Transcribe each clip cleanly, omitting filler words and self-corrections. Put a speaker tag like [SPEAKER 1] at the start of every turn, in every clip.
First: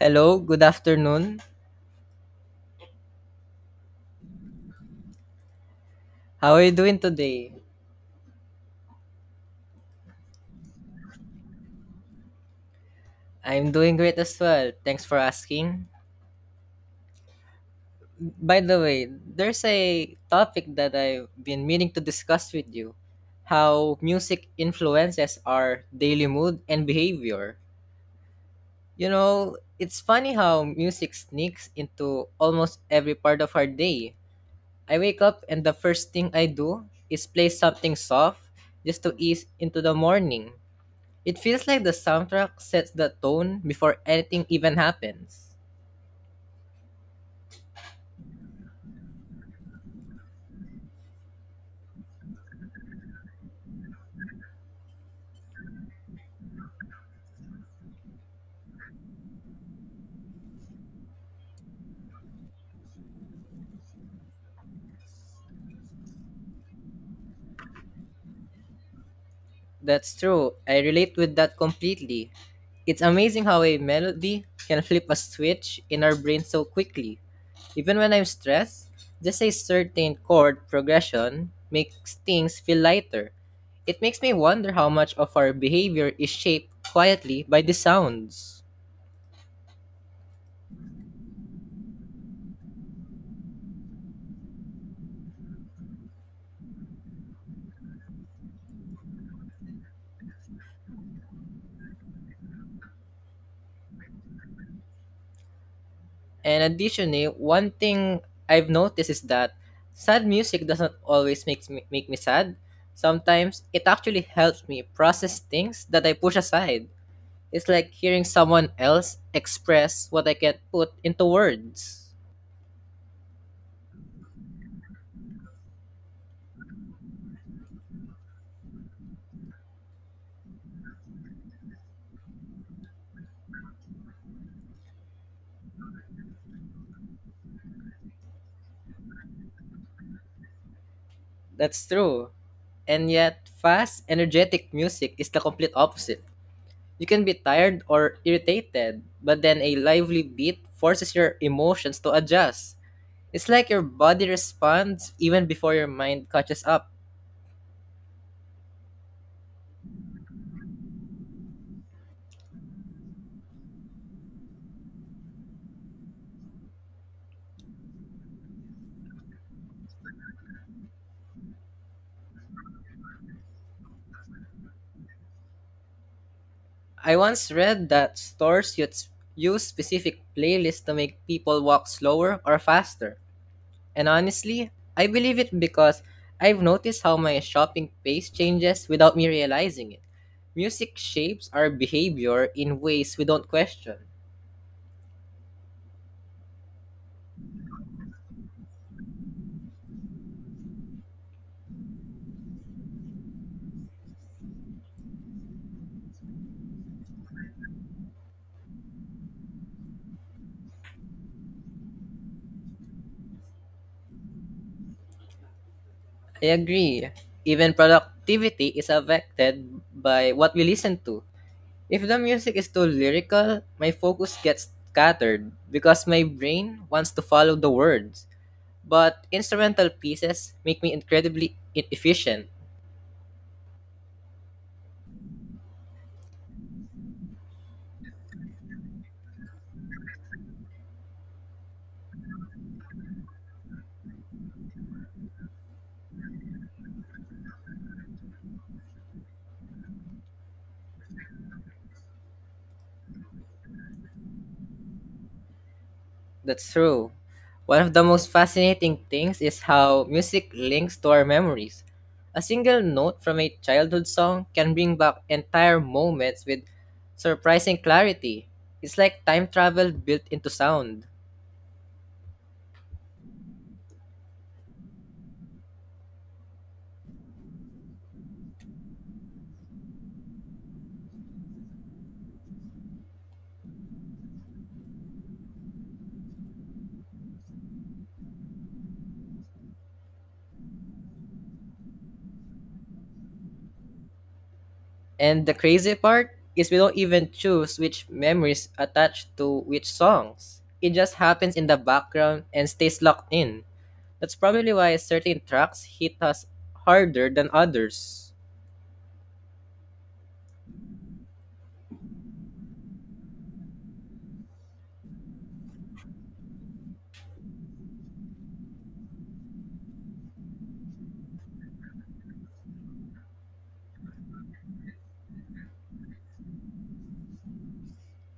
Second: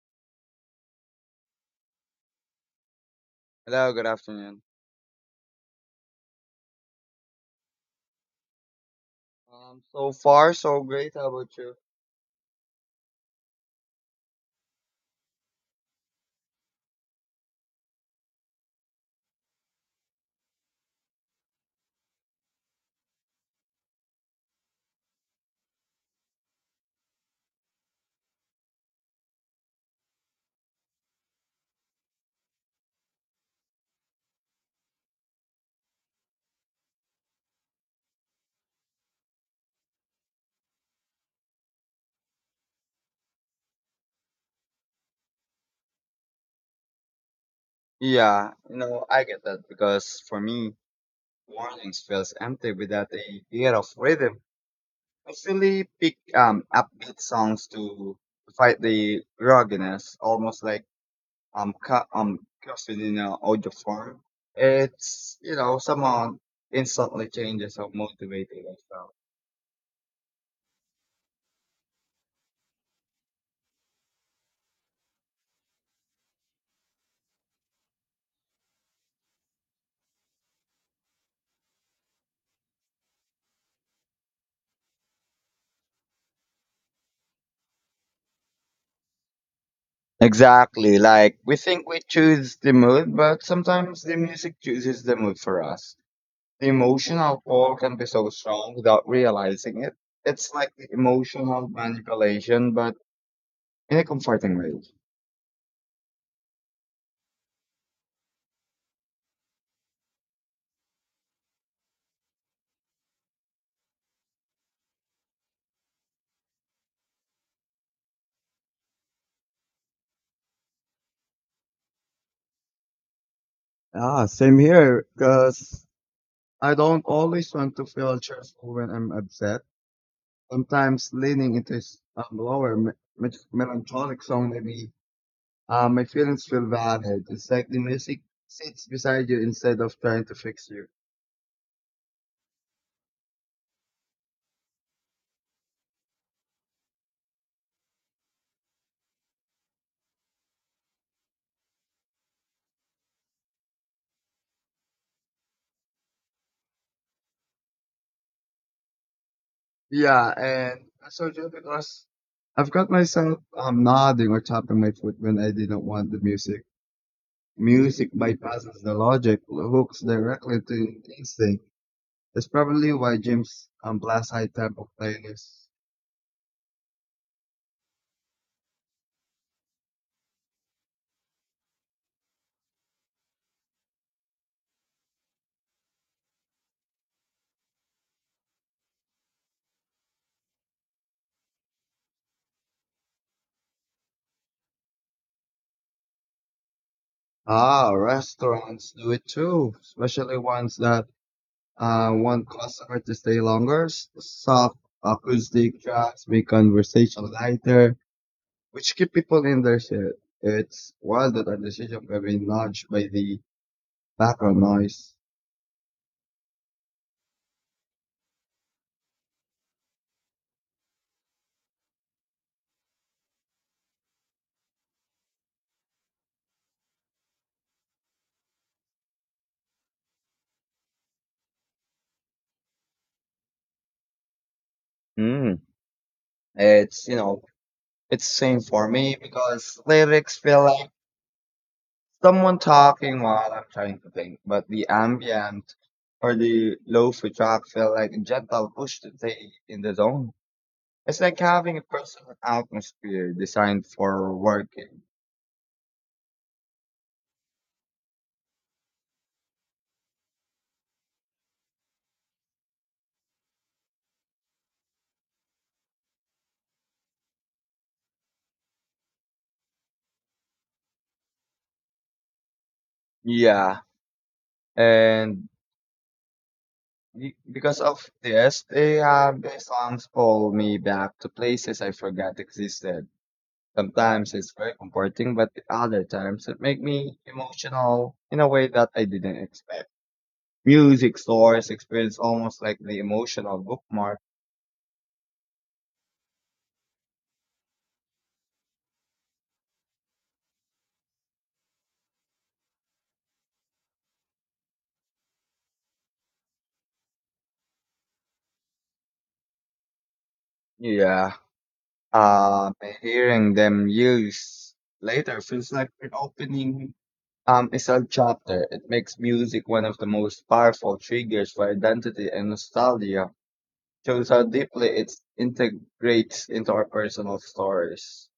[SPEAKER 1] Hello, good afternoon.
[SPEAKER 2] Hello, good afternoon.
[SPEAKER 1] How are you doing today?
[SPEAKER 2] So far, so great. How about you?
[SPEAKER 1] I'm doing great as well. Thanks for asking. By the way, there's a topic that I've been meaning to discuss with you, how music influences our daily mood and behavior. You know, it's funny how music sneaks into almost every part of our day. I wake up and the first thing I do is play something soft just to ease into the morning. It feels like the soundtrack sets the tone before anything even happens.
[SPEAKER 2] Yeah, you know, I get that because for me, mornings feels empty without a bit of rhythm. I usually pick upbeat songs to fight the grogginess, almost like um ca- um coffee in an audio form. It's, you know, somehow instantly changes how motivated I felt.
[SPEAKER 1] That's true. I relate with that completely. It's amazing how a melody can flip a switch in our brain so quickly. Even when I'm stressed, just a certain chord progression makes things feel lighter. It makes me wonder how much of our behavior is shaped quietly by the sounds.
[SPEAKER 2] Exactly, like we think we choose the mood, but sometimes the music chooses the mood for us. The emotional pull can be so strong without realizing it. It's like the emotional manipulation, but in a comforting way.
[SPEAKER 1] And additionally, one thing I've noticed is that sad music doesn't always make me sad. Sometimes it actually helps me process things that I push aside. It's like hearing someone else express what I can't put into words.
[SPEAKER 2] Ah, same here, because I don't always want to feel cheerful when I'm upset. Sometimes leaning into melancholic song maybe my feelings feel valid. It's like the music sits beside you instead of trying to fix you.
[SPEAKER 1] That's true. And yet, fast, energetic music is the complete opposite. You can be tired or irritated, but then a lively beat forces your emotions to adjust. It's like your body responds even before your mind catches up.
[SPEAKER 2] Yeah, and I so you because I've got myself nodding or tapping my foot when I didn't want the music. Music bypasses the logic, hooks directly to instinct. That's probably why James blasts high tempo playlists.
[SPEAKER 1] I once read that stores use specific playlists to make people walk slower or faster. And honestly, I believe it because I've noticed how my shopping pace changes without me realizing it. Music shapes our behavior in ways we don't question.
[SPEAKER 2] Ah, restaurants do it too, especially ones that want customer to stay longer. Soft acoustic tracks make conversation lighter. Which keep people in their seat. It's wild that a decision can be nudged by the background noise.
[SPEAKER 1] I agree. Even productivity is affected by what we listen to. If the music is too lyrical, my focus gets scattered because my brain wants to follow the words. But instrumental pieces make me incredibly efficient.
[SPEAKER 2] Mm. It's, it's same for me because lyrics feel like someone talking while I'm trying to think, but the ambient or the lo-fi track feel like a gentle push to stay in the zone. It's like having a personal atmosphere designed for working.
[SPEAKER 1] That's true. One of the most fascinating things is how music links to our memories. A single note from a childhood song can bring back entire moments with surprising clarity. It's like time travel built into sound.
[SPEAKER 2] Yeah. And Because of this, they have their songs pull me back to places I forgot existed. Sometimes it's very comforting, but the other times it make me emotional in a way that I didn't expect. Music stores experience almost like the emotional bookmark.
[SPEAKER 1] And the crazy part is we don't even choose which memories attach to which songs. It just happens in the background and stays locked in. That's probably why certain tracks hit us harder than others.
[SPEAKER 2] Yeah. Uh, Hearing them used later feels like an opening is a chapter. It makes music one of the most powerful triggers for identity and nostalgia. Shows how deeply it integrates into our personal stories.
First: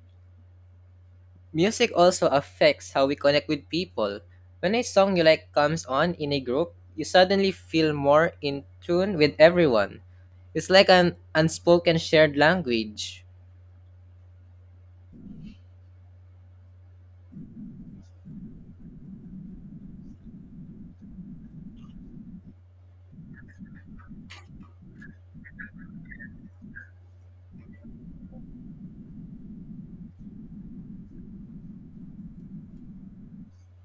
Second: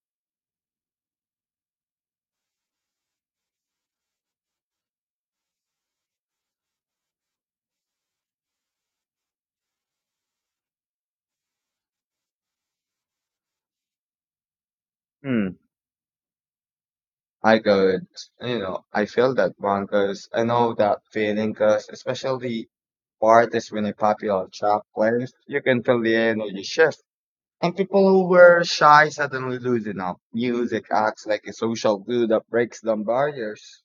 [SPEAKER 1] Music also affects how we connect with people. When a song you like comes on in a group, you suddenly feel more in tune with everyone. It's like an unspoken shared language.
[SPEAKER 2] Hmm, I could, you know, I feel that one because I know that feeling because especially for artists when a popular track plays, you can feel the energy shift. And people who were shy suddenly loosen up. Music acts like a social glue that breaks down barriers.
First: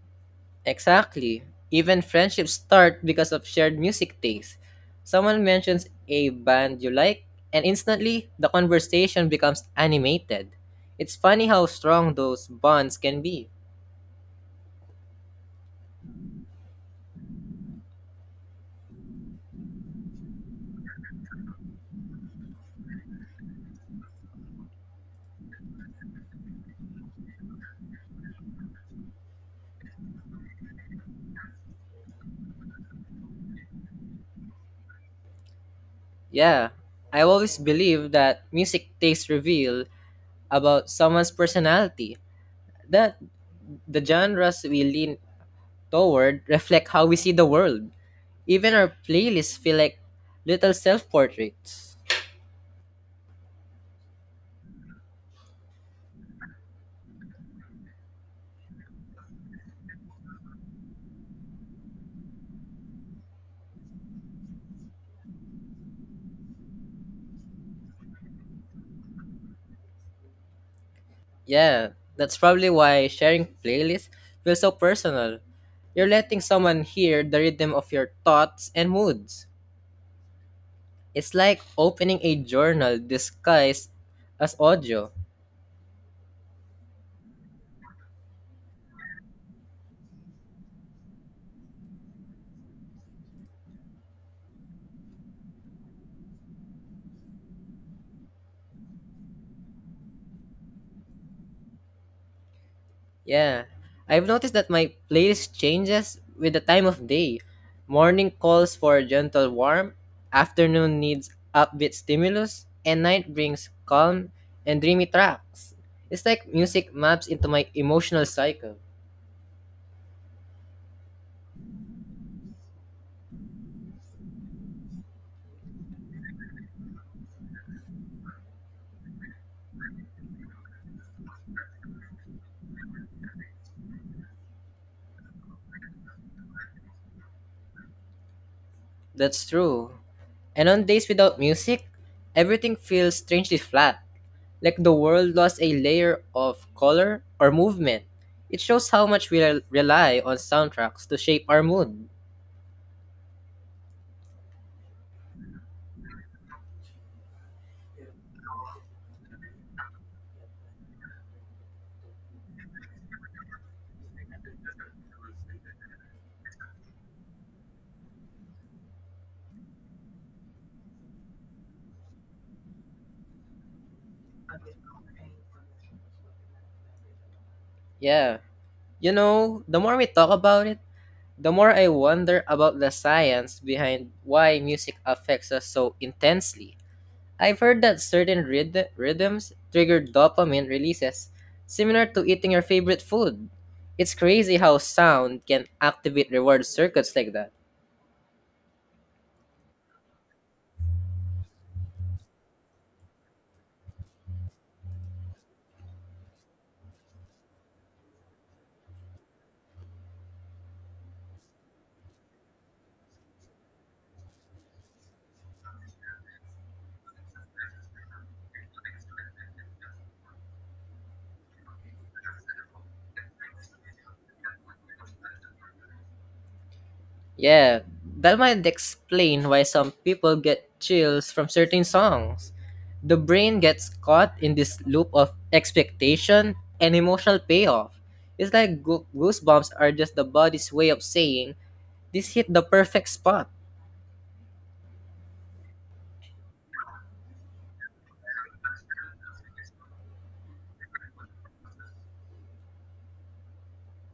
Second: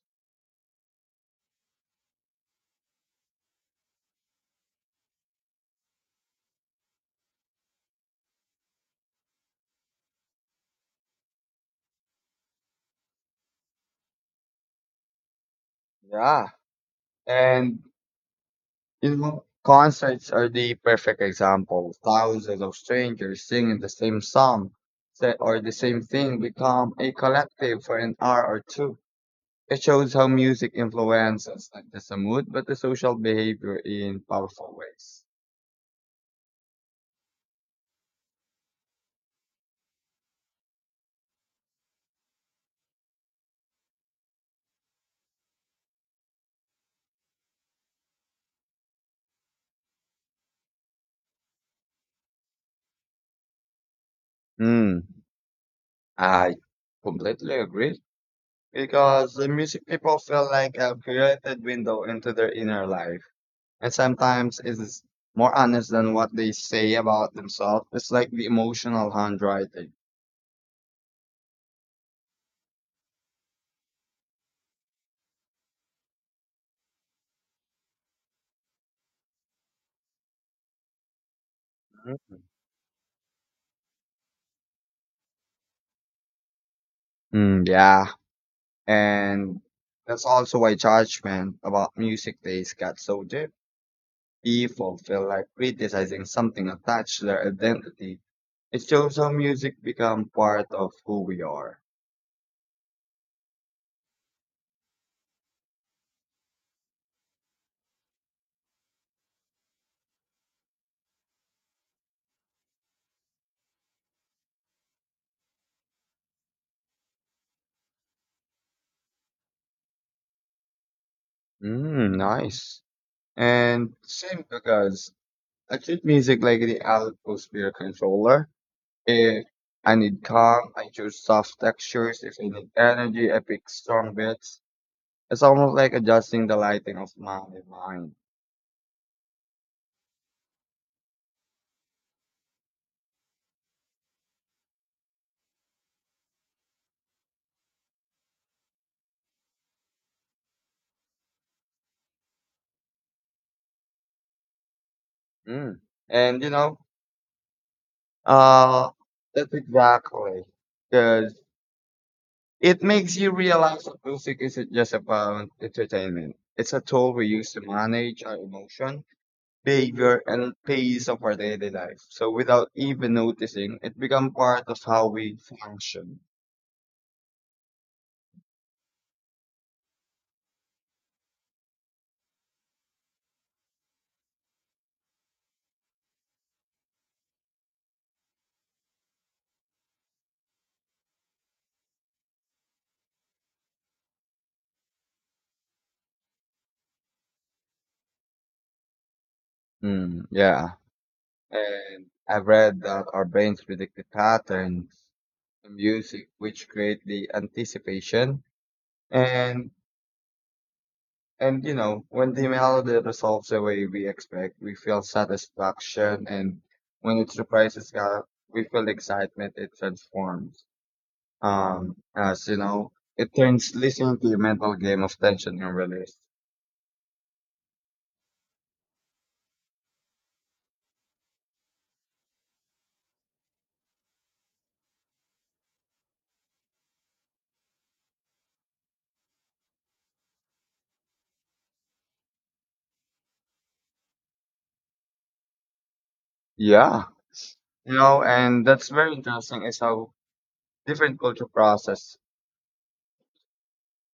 [SPEAKER 1] Exactly. Even friendships start because of shared music taste. Someone mentions a band you like, and instantly the conversation becomes animated. It's funny how strong those bonds can be.
[SPEAKER 2] Yeah. And you know, concerts are the perfect example. Thousands of strangers singing the same song or the same thing become a collective for an hour or two. It shows how music influences not just the mood, but the social behavior in powerful ways.
[SPEAKER 1] Yeah, I always believe that music tastes reveal about someone's personality. That the genres we lean toward reflect how we see the world. Even our playlists feel like little self portraits.
[SPEAKER 2] Hmm. I completely agree because the music people feel like a curated window into their inner life, and sometimes it is more honest than what they say about themselves. It's like the emotional handwriting.
[SPEAKER 1] Yeah, that's probably why sharing playlists feels so personal. You're letting someone hear the rhythm of your thoughts and moods. It's like opening a journal disguised as audio.
[SPEAKER 2] Mm, yeah, and that's also why judgment about music taste got so deep. People feel like criticizing something attached to their identity. It shows how music become part of who we are.
[SPEAKER 1] Yeah, I've noticed that my playlist changes with the time of day. Morning calls for gentle warmth, afternoon needs upbeat stimulus, and night brings calm and dreamy tracks. It's like music maps into my emotional cycle.
[SPEAKER 2] Mm, nice. And same because I treat music like the atmosphere controller. If I need calm, I choose soft textures. If I need energy, I pick strong beats. It's almost like adjusting the lighting of my mind.
[SPEAKER 1] That's true. And on days without music, everything feels strangely flat, like the world lost a layer of color or movement. It shows how much we rely on soundtracks to shape our mood.
[SPEAKER 2] Mm. And you know, uh, that's exactly because it makes you realize that music isn't just about entertainment. It's a tool we use to manage our emotion, behavior, and pace of our daily life. So without even noticing, it becomes part of how we function.
[SPEAKER 1] Yeah. You know, the more we talk about it, the more I wonder about the science behind why music affects us so intensely. I've heard that certain rhythms trigger dopamine releases, similar to eating your favorite food. It's crazy how sound can activate reward circuits like that.
[SPEAKER 2] Mm, yeah. And I've read that our brains predict the pattern, the music, which create the anticipation and And you know, when the melody resolves the way we expect, we feel satisfaction, and when it surprises us, we feel excitement. It transforms us. You know, it turns listening to a mental game of tension and release.
[SPEAKER 1] Yeah, that might explain why some people get chills from certain songs. The brain gets caught in this loop of expectation and emotional payoff. It's like goosebumps are just the body's way of saying, this hit the perfect spot.
[SPEAKER 2] Yeah, you know, and that's very interesting. Is how different culture process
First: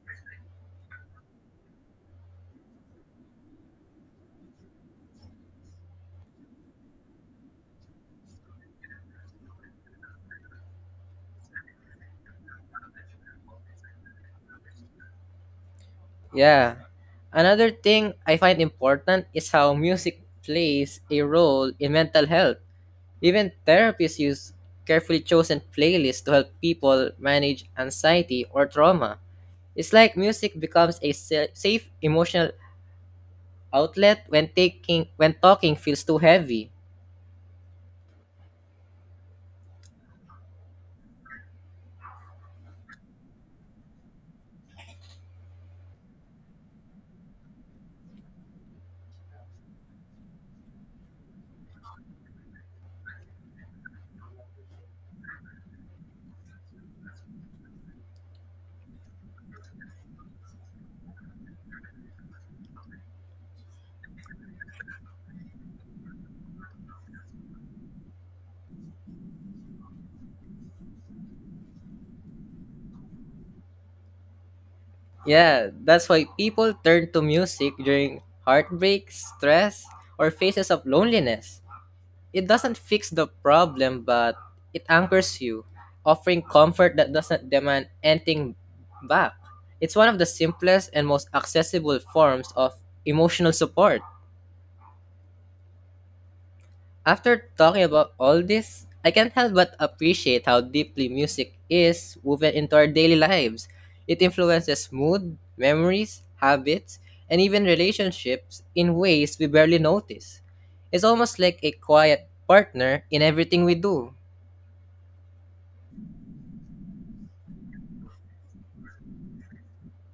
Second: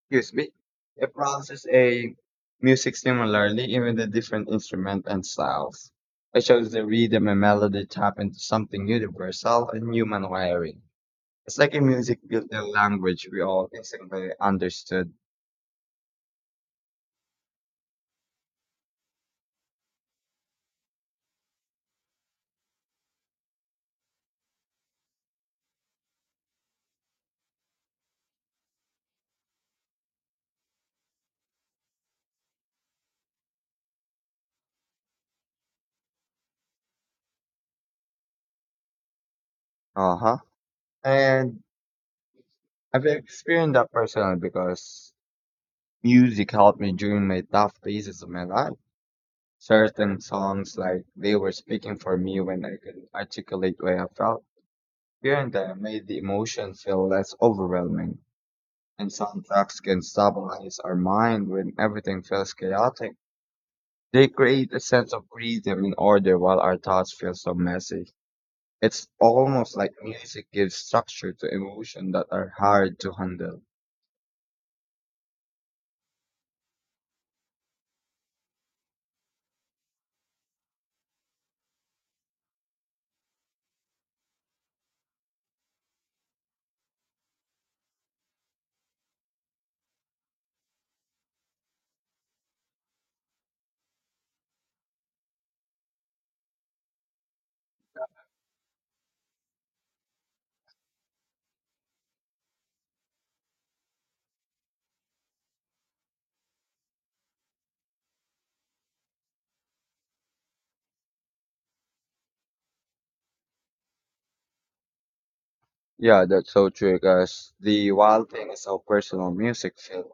[SPEAKER 2] excuse me, it processes a music similarly, even the different instrument and styles. It shows the rhythm and melody tap into something universal and human wiring. It's like a music built a language we all instantly understood.
[SPEAKER 1] Yeah. Another thing I find important is how music plays a role in mental health. Even therapists use carefully chosen playlists to help people manage anxiety or trauma. It's like music becomes a safe emotional outlet when talking feels too heavy.
[SPEAKER 2] Uh huh. And I've experienced that personally because music helped me during my tough phases of my life. Certain songs, like they were speaking for me when I couldn't articulate what I felt. Hearing them made the emotion feel less overwhelming, and soundtracks can stabilize our mind when everything feels chaotic. They create a sense of freedom and order while our thoughts feel so messy. It's almost like music gives structure to emotions that are hard to handle.
[SPEAKER 1] Yeah, that's why people turn to music during heartbreak, stress, or phases of loneliness. It doesn't fix the problem, but it anchors you, offering comfort that doesn't demand anything back. It's one of the simplest and most accessible forms of emotional support. After talking about all this, I can't help but appreciate how deeply music is woven into our daily lives. It influences mood, memories, habits, and even relationships in ways we barely notice. It's almost like a quiet partner in everything we do.
[SPEAKER 2] Yeah, that's so true, guys. The wild thing is how personal music feels.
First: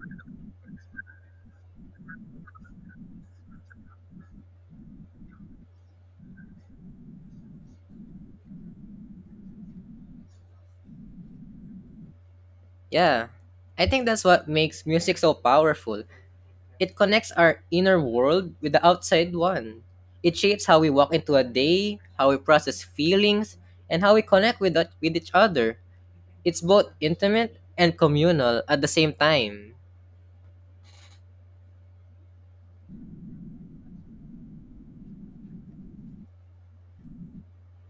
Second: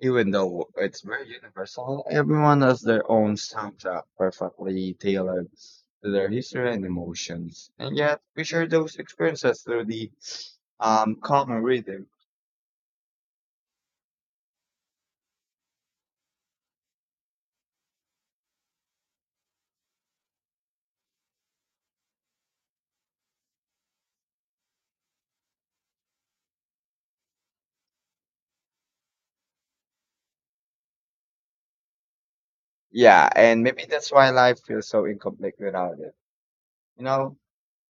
[SPEAKER 2] Even though it's very universal, everyone has their own soundtrack perfectly tailored to their history and emotions. And yet, we share those experiences through the common rhythm.
[SPEAKER 1] Yeah, I think that's what makes music so powerful. It connects our inner world with the outside one. It shapes how we walk into a day, how we process feelings, and how we connect with each other. It's both intimate and communal at the same time.
[SPEAKER 2] Yeah, and maybe that's why life feels so incomplete without it. You know,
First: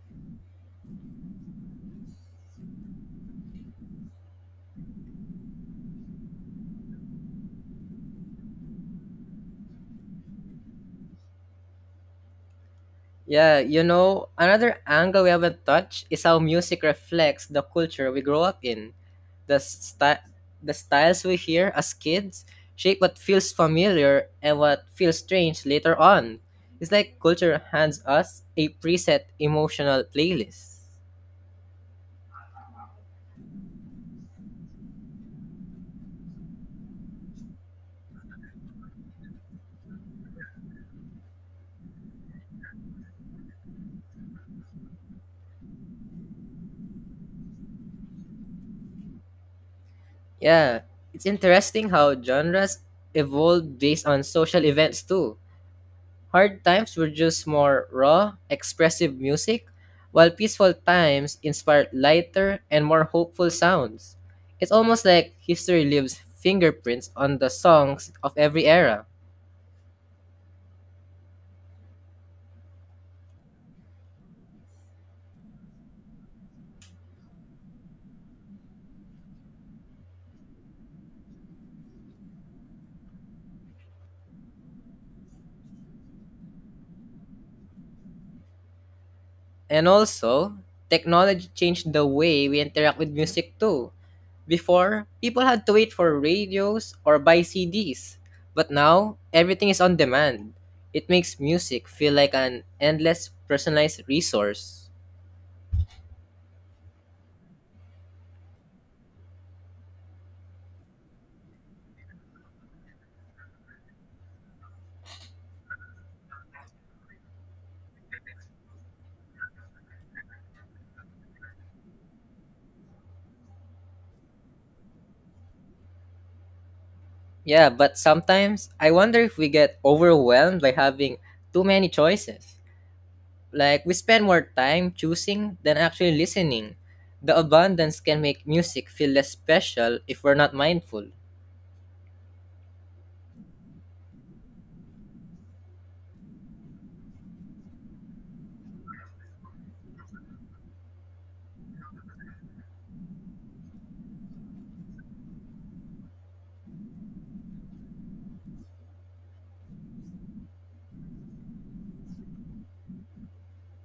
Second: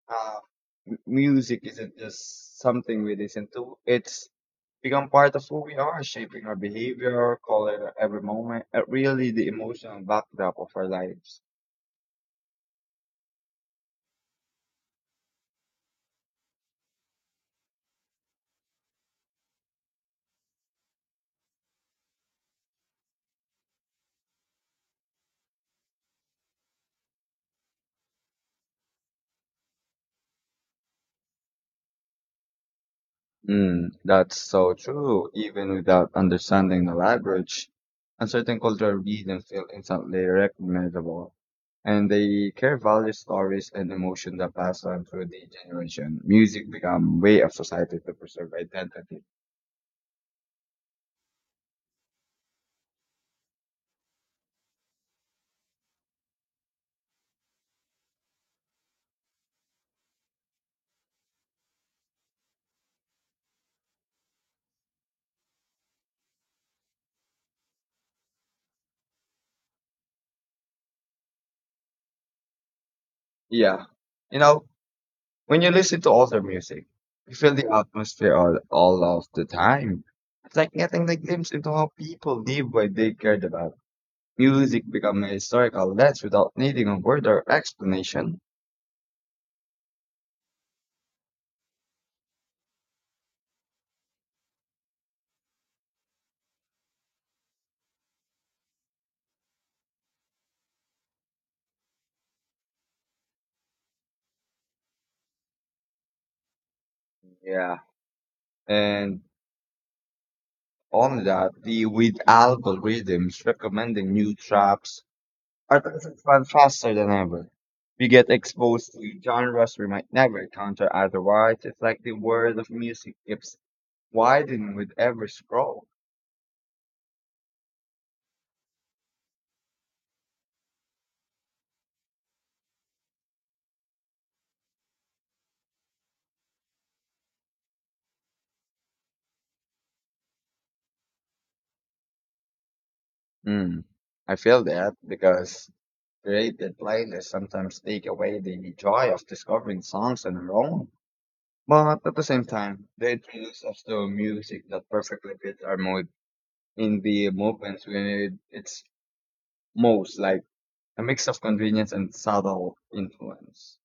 [SPEAKER 2] uh, music isn't just something we listen to, it's become part of who we are, shaping our behavior, color every moment, and really the emotional backdrop of our lives.
[SPEAKER 1] Yeah, you know, another angle we haven't touched is how music reflects the culture we grow up in. The sty- the styles we hear as kids shape what feels familiar and what feels strange later on. It's like culture hands us a preset emotional playlist.
[SPEAKER 2] Mm, that's so true. Even without understanding the language, uncertain cultural regions feel instantly recognizable, and they care value stories and emotions that pass on through the generation. Music become way of society to preserve identity.
[SPEAKER 1] Yeah, it's interesting how genres evolve based on social events too. Hard times were just more raw, expressive music, while peaceful times inspired lighter and more hopeful sounds. It's almost like history leaves fingerprints on the songs of every era.
[SPEAKER 2] Yeah, you know, when you listen to older music, you feel the atmosphere all of the time. It's like getting the glimpse into how people live what they cared about. Music become a historical lens without needing a further explanation.
[SPEAKER 1] And also, technology changed the way we interact with music too. Before, people had to wait for radios or buy CDs. But now, everything is on demand. It makes music feel like an endless personalized resource.
[SPEAKER 2] Yeah. And on that, the with algorithms recommending new traps, our preferences expand faster than ever. We get exposed to genres we might never encounter otherwise. It's like the world of music keeps widening with every scroll.
[SPEAKER 1] Yeah, but sometimes I wonder if we get overwhelmed by having too many choices. Like we spend more time choosing than actually listening. The abundance can make music feel less special if we're not mindful.
[SPEAKER 2] Mm. I feel that because created playlists sometimes take away the joy of discovering songs on their own. But at the same time, they introduce us to music that perfectly fits our mood in the moments when it's most like a mix of convenience and subtle influence.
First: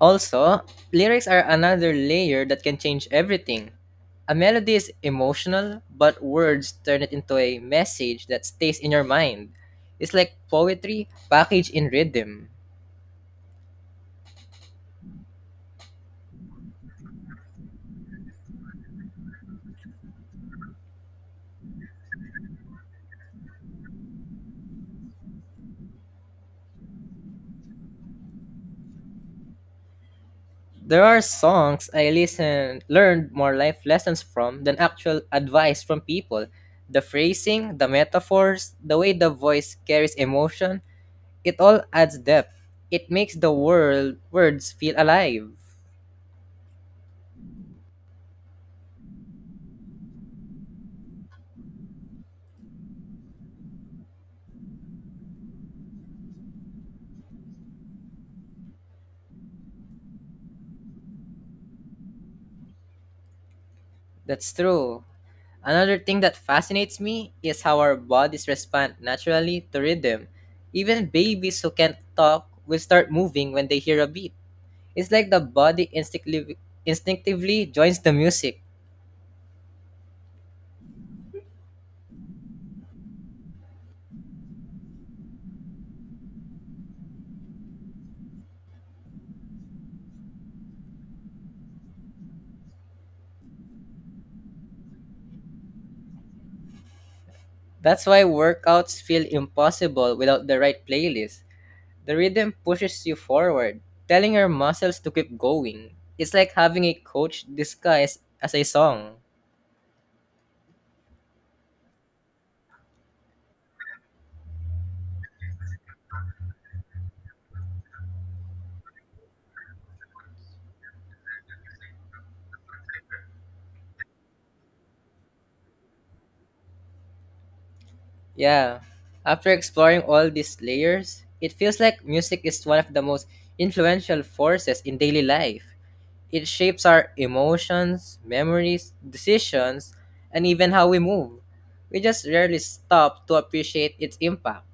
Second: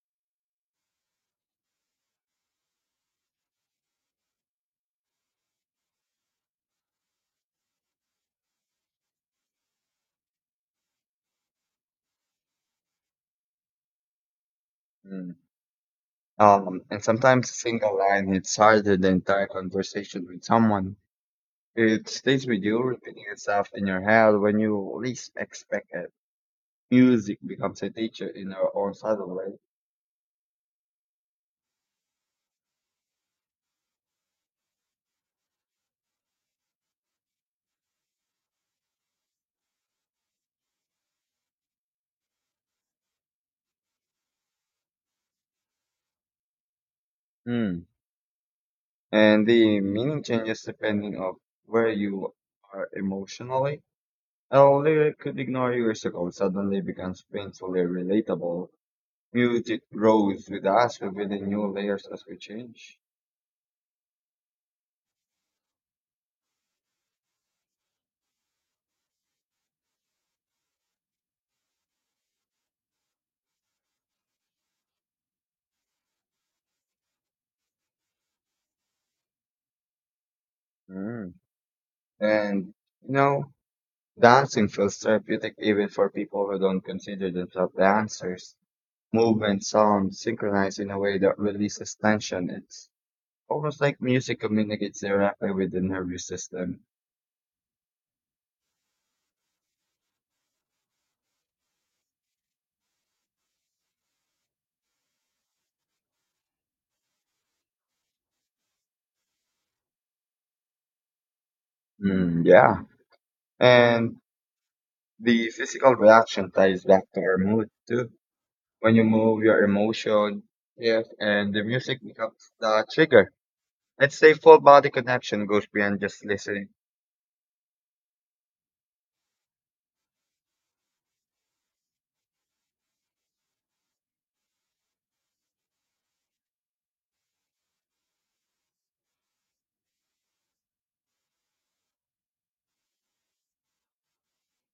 [SPEAKER 1] Also, lyrics are another layer that can change everything. A melody is emotional, but words turn it into a message that stays in your mind. It's like poetry packaged in rhythm.
[SPEAKER 2] Mm. And sometimes a single line hits harder than entire conversation with someone. It stays with you, repeating itself in your head when you least expect it. Music becomes a teacher in our own subtle way.
[SPEAKER 1] There are songs I listened, learned more life lessons from than actual advice from people. The phrasing, the metaphors, the way the voice carries emotion, it all adds depth. It makes the world words feel alive.
[SPEAKER 2] Mm. And the meaning changes depending on where you are emotionally. A lyric could ignore years ago suddenly becomes painfully relatable. Music grows with us revealing new layers as we change.
[SPEAKER 1] That's true. Another thing that fascinates me is how our bodies respond naturally to rhythm. Even babies who can't talk will start moving when they hear a beat. It's like the body instinctively joins the music.
[SPEAKER 2] Mm. And you know, dancing feels therapeutic even for people who don't consider themselves dancers. Movement, sound, synchronized in a way that releases tension. It's almost like music communicates directly with the nervous system.
[SPEAKER 1] That's why workouts feel impossible without the right playlist. The rhythm pushes you forward, telling your muscles to keep going. It's like having a coach disguised as a song.
[SPEAKER 2] Mm, yeah. And the physical reaction ties back to our mood too. When you move your emotion yes and the music becomes the trigger let's say full body connection goes beyond just listening.
[SPEAKER 1] Yeah. After exploring all these layers, it feels like music is one of the most influential forces in daily life. It shapes our emotions, memories, decisions, and even how we move. We just rarely stop to appreciate its impact.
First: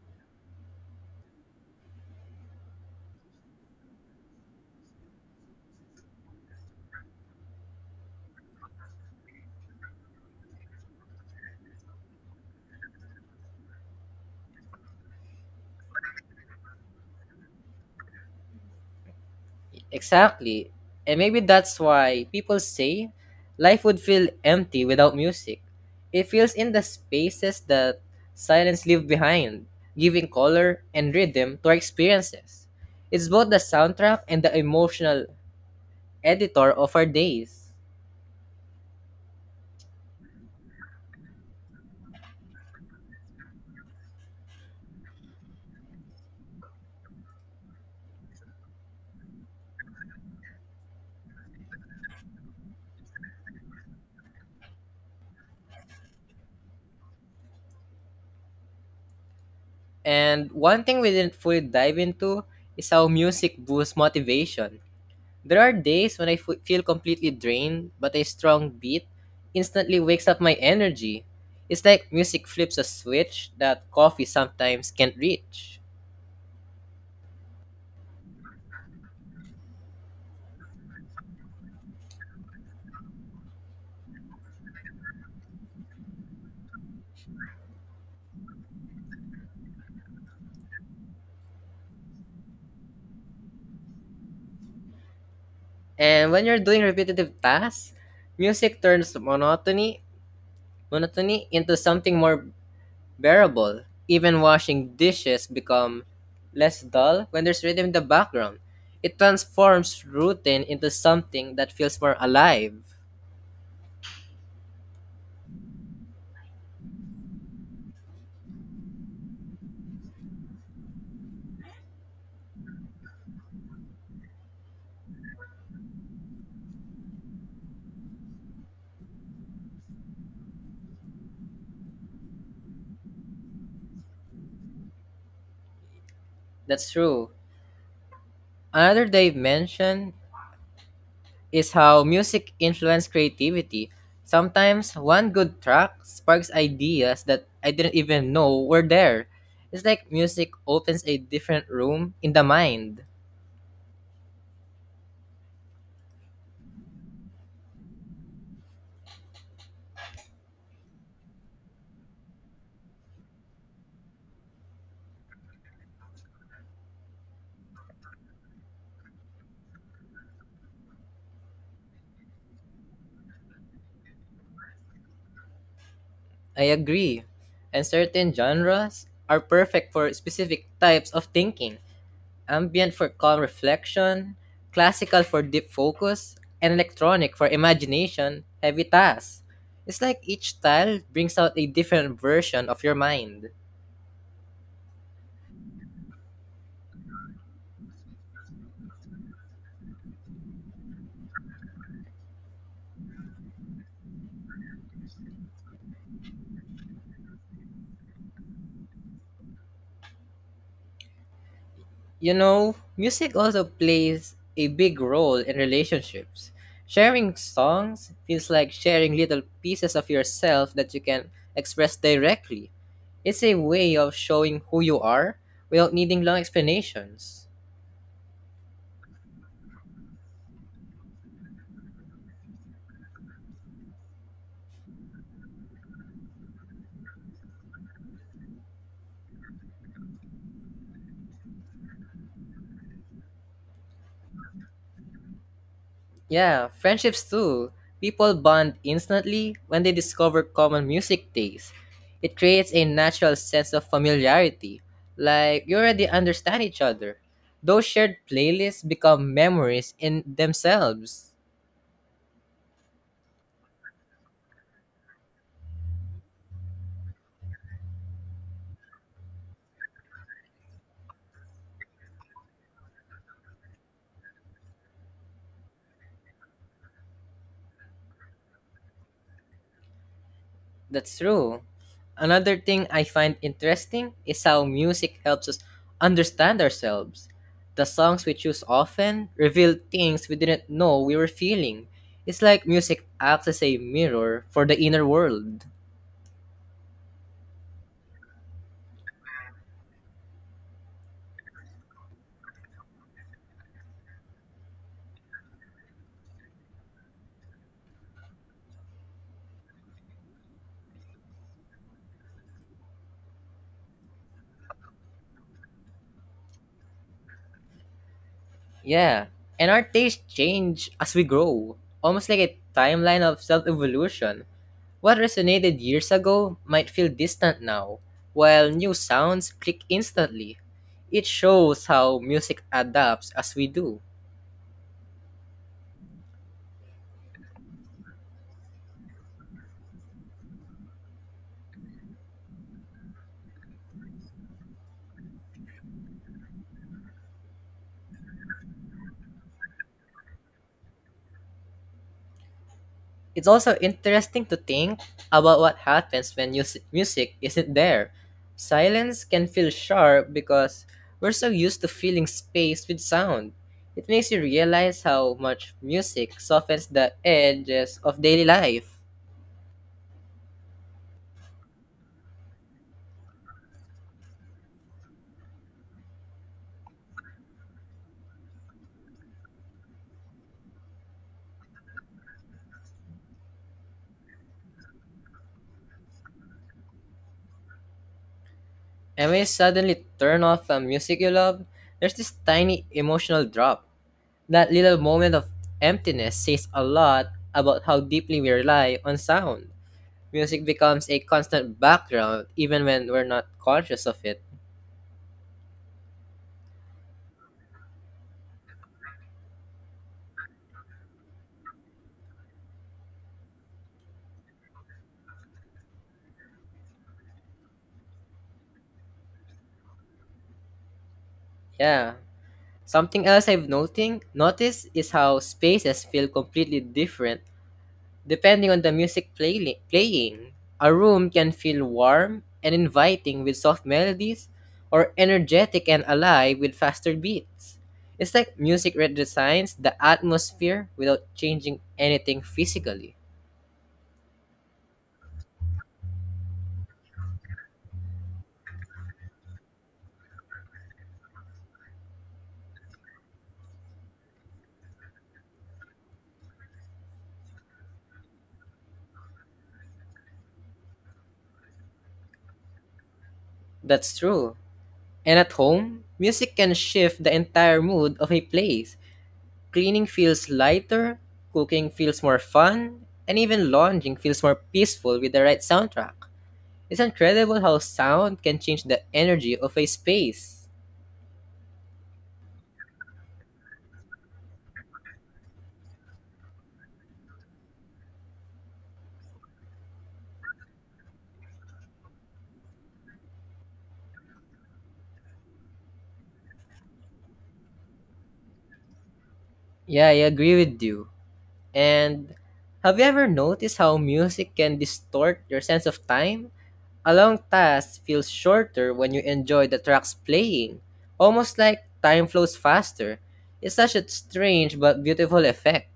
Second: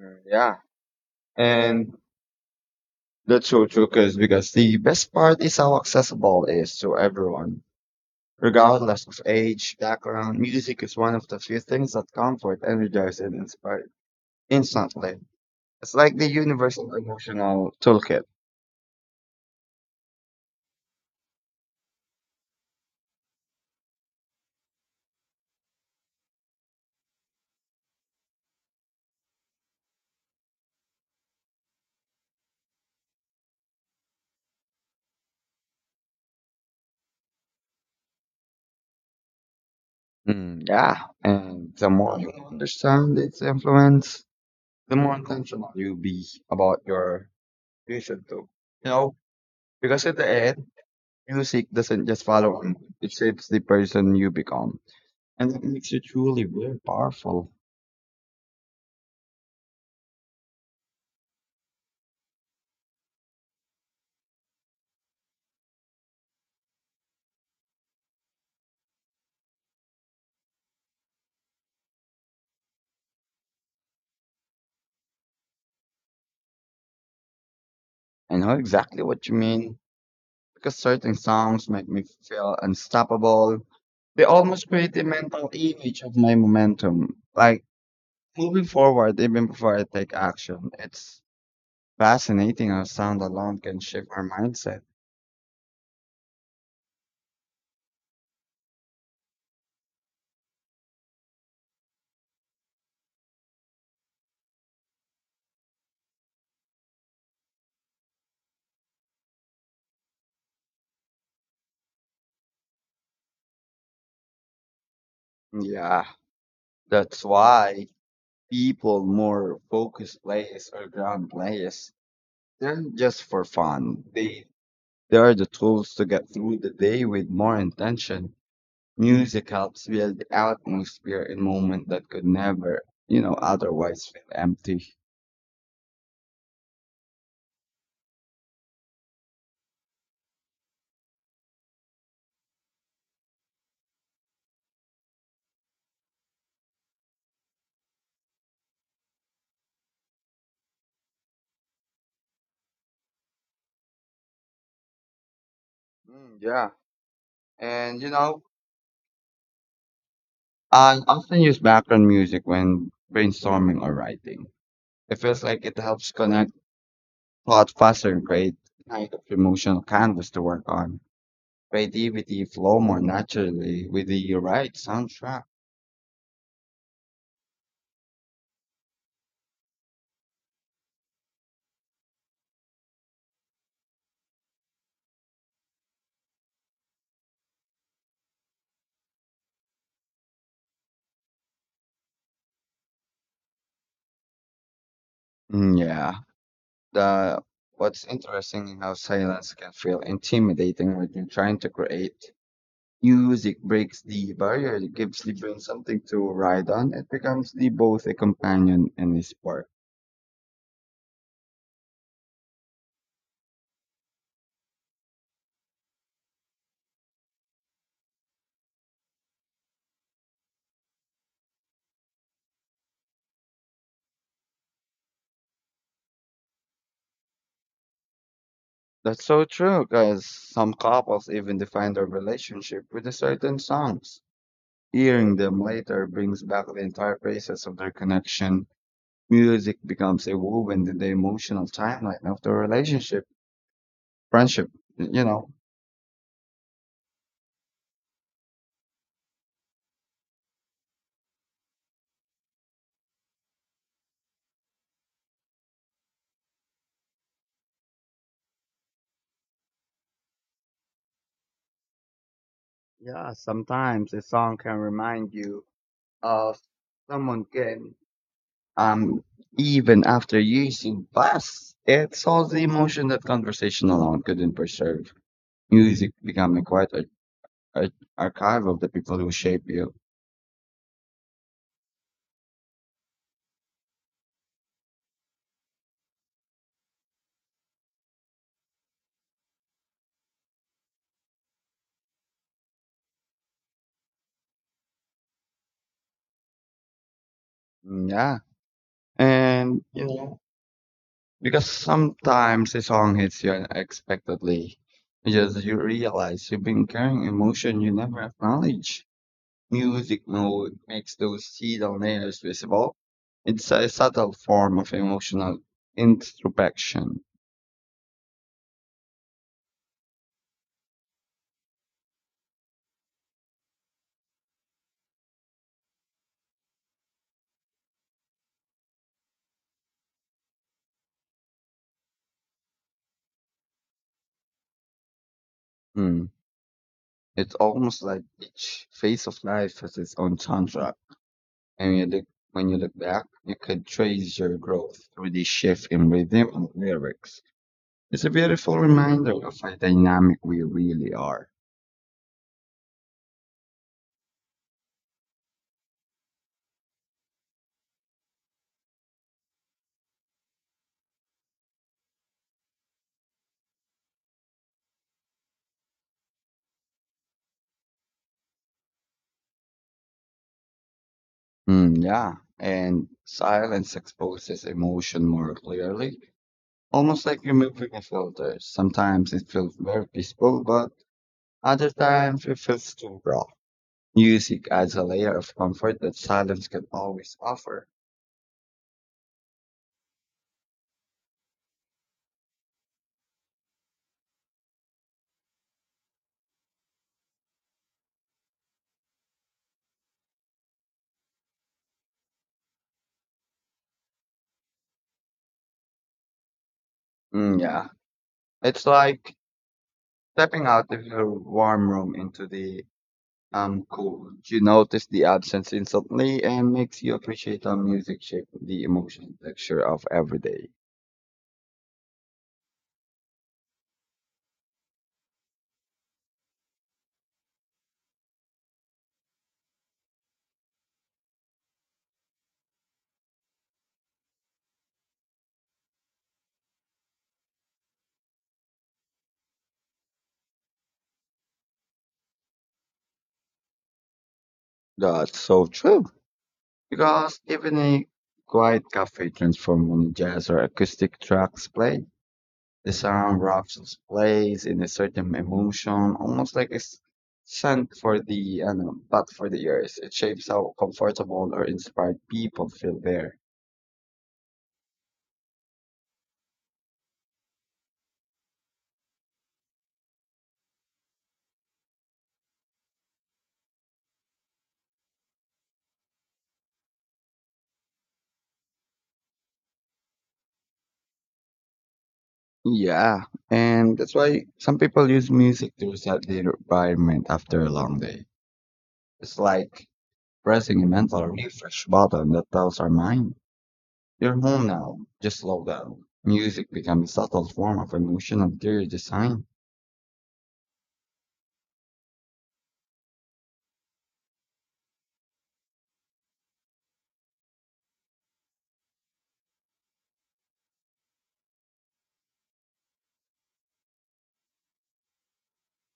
[SPEAKER 2] Mm, yeah, and that's so true because the best part is how accessible it is to everyone regardless of age background music is one of the few things that comfort energize and inspire instantly. It's like the universal emotional toolkit.
[SPEAKER 1] Exactly. And maybe that's why people say life would feel empty without music. It fills in the spaces that silence leaves behind, giving color and rhythm to our experiences. It's both the soundtrack and the emotional editor of our days.
[SPEAKER 2] Mm, yeah, and the more you understand its influence the more intentional you be about your vision too. You know, because at the end, music doesn't just follow on. It shapes the person you become. And that makes you truly very powerful.
[SPEAKER 1] And one thing we didn't fully dive into is how music boosts motivation. There are days when I feel completely drained, but a strong beat instantly wakes up my energy. It's like music flips a switch that coffee sometimes can't reach.
[SPEAKER 2] I know exactly what you mean. Because certain songs make me feel unstoppable. They almost create a mental image of my momentum. Like moving forward even before I take action. It's fascinating how sound alone can shape our mindset.
[SPEAKER 1] And when you're doing repetitive tasks, music turns monotony into something more bearable. Even washing dishes become less dull when there's rhythm in the background. It transforms routine into something that feels more alive.
[SPEAKER 2] Yeah. That's why people more focused players or ground players. They're just for fun. They are the tools to get through the day with more intention. Music helps build the atmosphere in moment that could never, you know, otherwise feel empty.
[SPEAKER 1] That's true. Another Dave mentioned is how music influenced creativity. Sometimes one good track sparks ideas that I didn't even know were there. It's like music opens a different room in the mind.
[SPEAKER 2] Mm, yeah, and you know, I often use background music when brainstorming or writing. It feels like it helps connect thought faster and create kind of emotional canvas to work on. Creativity flow more naturally with the right soundtrack.
[SPEAKER 1] I agree. And certain genres are perfect for specific types of thinking, ambient for calm reflection, classical for deep focus, and electronic for imagination, heavy tasks. It's like each style brings out a different version of your mind.
[SPEAKER 2] Mm, yeah. The what's interesting is how silence can feel intimidating when you're trying to create. Music breaks the barrier, it gives the brain something to ride on. It becomes the both a companion and a spark.
[SPEAKER 1] You know, music also plays a big role in relationships. Sharing songs feels like sharing little pieces of yourself that you can express directly. It's a way of showing who you are without needing long explanations.
[SPEAKER 2] That's so true, because some couples even define their relationship with a certain songs. Hearing them later brings back the entire process of their connection. Music becomes a woven in the emotional timeline of the relationship, friendship, you know.
[SPEAKER 1] Yeah, friendships too. People bond instantly when they discover common music tastes. It creates a natural sense of familiarity, like you already understand each other. Those shared playlists become memories in themselves.
[SPEAKER 2] Yeah, sometimes a song can remind you of someone. Can Um, even after years in past, it solves the emotion that conversation alone couldn't preserve. Music becoming quite a archive of the people who shape you.
[SPEAKER 1] That's true. Another thing I find interesting is how music helps us understand ourselves. The songs we choose often reveal things we didn't know we were feeling. It's like music acts as a mirror for the inner world.
[SPEAKER 2] Mm, yeah, and you know. Because sometimes a song hits you unexpectedly, because you realize you've been carrying emotion you never acknowledge. Music mode makes those hidden layers visible. It's a subtle form of emotional introspection.
[SPEAKER 1] Yeah, and our tastes change as we grow, almost like a timeline of self evolution. What resonated years ago might feel distant now, while new sounds click instantly. It shows how music adapts as we do.
[SPEAKER 2] Hmm. It's almost like each phase of life has its own soundtrack, and when you look back, you could trace your growth through this shift in rhythm and lyrics. It's a beautiful reminder of how dynamic we really are.
[SPEAKER 1] It's also interesting to think about what happens when music isn't there. Silence can feel sharp because we're so used to filling space with sound. It makes you realize how much music softens the edges of daily life.
[SPEAKER 2] Mm, yeah, and silence exposes emotion more clearly, almost like removing a filter. Sometimes it feels very peaceful, but other times it feels too raw. Music adds a layer of comfort that silence can always offer.
[SPEAKER 1] And when you suddenly turn off a music you love, there's this tiny emotional drop. That little moment of emptiness says a lot about how deeply we rely on sound. Music becomes a constant background even when we're not conscious of it.
[SPEAKER 2] Mm, yeah, it's like stepping out of your warm room into the cold. You notice the absence instantly and makes you appreciate how music shapes the emotional texture of every day.
[SPEAKER 1] Yeah. Something else I've noticed is how spaces feel completely different depending on the music playing. A room can feel warm and inviting with soft melodies or energetic and alive with faster beats. It's like music redesigns the atmosphere without changing anything physically.
[SPEAKER 2] That's so true. Because even a quiet cafe transforms when jazz or acoustic tracks play. The sound wraps its place in a certain emotion, almost like a scent for the, I know, but for the ears. It shapes how comfortable or inspired people feel there.
[SPEAKER 1] That's true. And at home, music can shift the entire mood of a place. Cleaning feels lighter, cooking feels more fun, and even lounging feels more peaceful with the right soundtrack. It's incredible how sound can change the energy of a space.
[SPEAKER 2] Yeah, and that's why some people use music to reset their environment after a long day. It's like pressing a mental refresh button that tells our mind you're home now. Just slow down. Music becomes a subtle form of emotional interior design.
[SPEAKER 1] Yeah, I agree with you. And have you ever noticed how music can distort your sense of time? A long task feels shorter when you enjoy the tracks playing, almost like time flows faster. It's such a strange but beautiful effect.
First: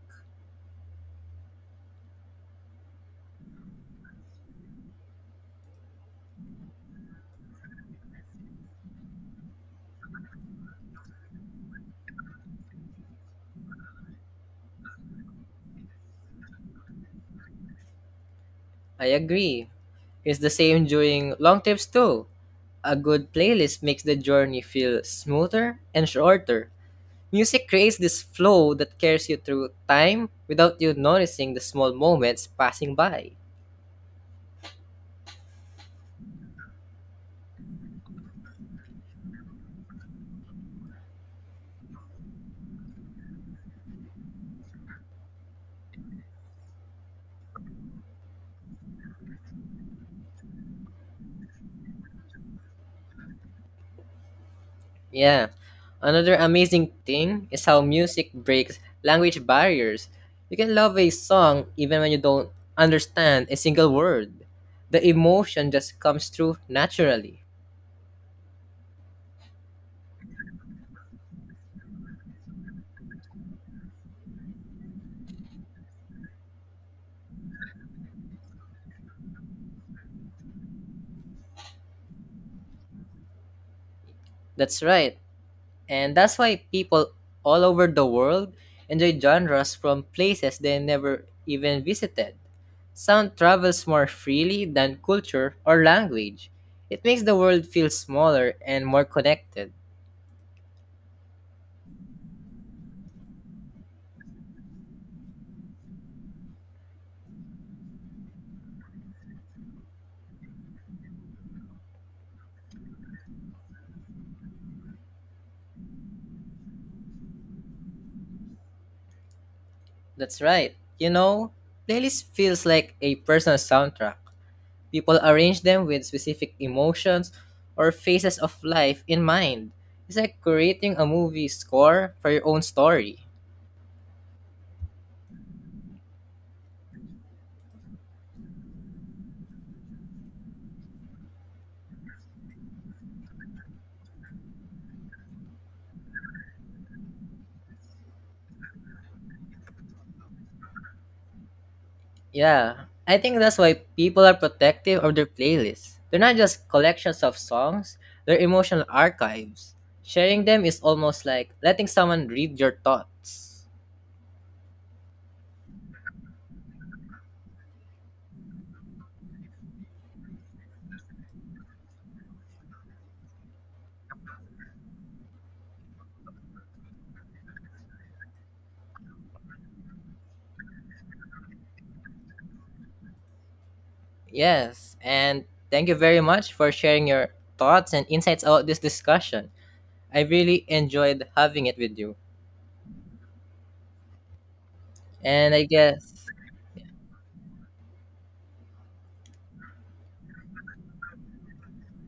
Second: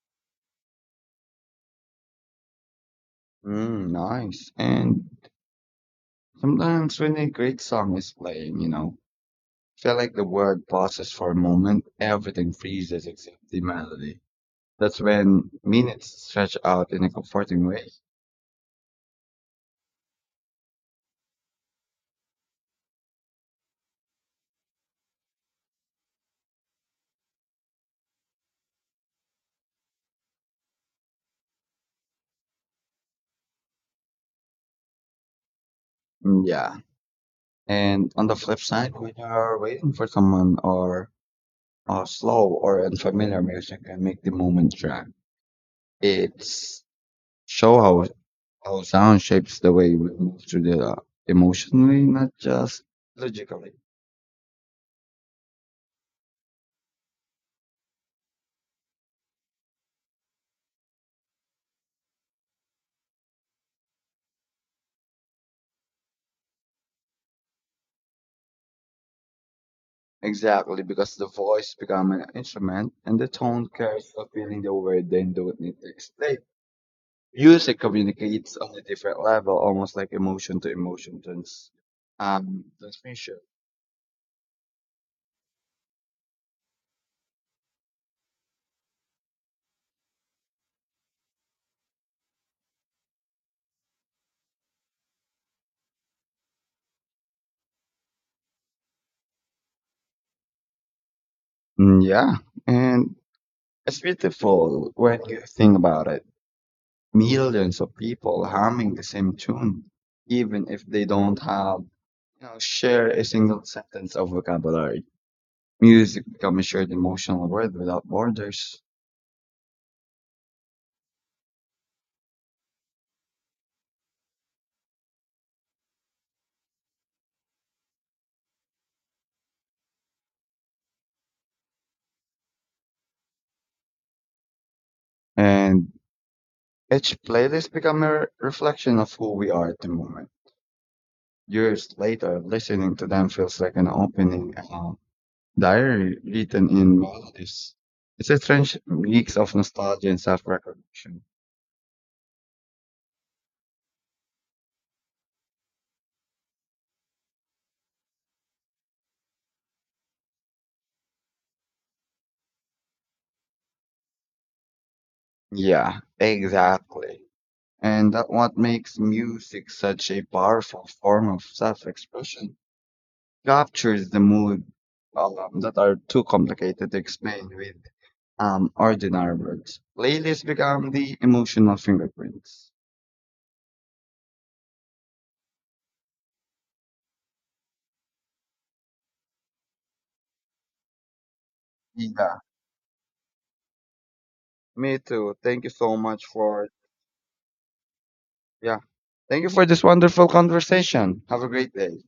[SPEAKER 2] Mm, nice. And sometimes when a great song is playing, you know, feel like the world pauses for a moment, everything freezes except the melody. That's when minutes stretch out in a comforting way.
[SPEAKER 1] I agree. It's the same during long trips too. A good playlist makes the journey feel smoother and shorter. Music creates this flow that carries you through time without you noticing the small moments passing by.
[SPEAKER 2] Mm, yeah. And on the flip side, when you're waiting for someone or slow or unfamiliar music can make the moment drag. It's show how sound shapes the way we move through the emotionally, not just logically.
[SPEAKER 1] Yeah. Another amazing thing is how music breaks language barriers. You can love a song even when you don't understand a single word. The emotion just comes through naturally.
[SPEAKER 2] Exactly, because the voice becomes an instrument and the tone carries the feeling the word then don't need to explain. Music communicates on a different level, almost like emotion to emotion transmission.
[SPEAKER 1] That's right. And that's why people all over the world enjoy genres from places they never even visited. Sound travels more freely than culture or language. It makes the world feel smaller and more connected.
[SPEAKER 2] Mm, yeah, and it's beautiful when you think about it. Millions of people humming the same tune, even if they don't have, you know, share a single sentence of vocabulary. Music become a shared emotional world without borders,
[SPEAKER 1] That's right. You know, playlist feels like a personal soundtrack. People arrange them with specific emotions or phases of life in mind. It's like creating a movie score for your own story.
[SPEAKER 2] and each playlist become a reflection of who we are at the moment. Years later, listening to them feels like an opening diary written in melodies. It's a strange mix of nostalgia and self-recognition.
[SPEAKER 1] Yeah, I think that's why people are protective of their playlists. They're not just collections of songs, they're emotional archives. Sharing them is almost like letting someone read your thoughts.
[SPEAKER 2] Yeah, exactly. and that what makes music such a powerful form of self-expression captures the mood that are too complicated to explain with ordinary words. Playlists become the emotional fingerprints.
[SPEAKER 1] Yes, and thank you very much for sharing your thoughts and insights about this discussion. I really enjoyed having it with you.
[SPEAKER 2] Yeah, me too.
[SPEAKER 1] And I
[SPEAKER 2] Thank you so much
[SPEAKER 1] guess
[SPEAKER 2] for yeah. Thank you for this wonderful conversation. Have a great day.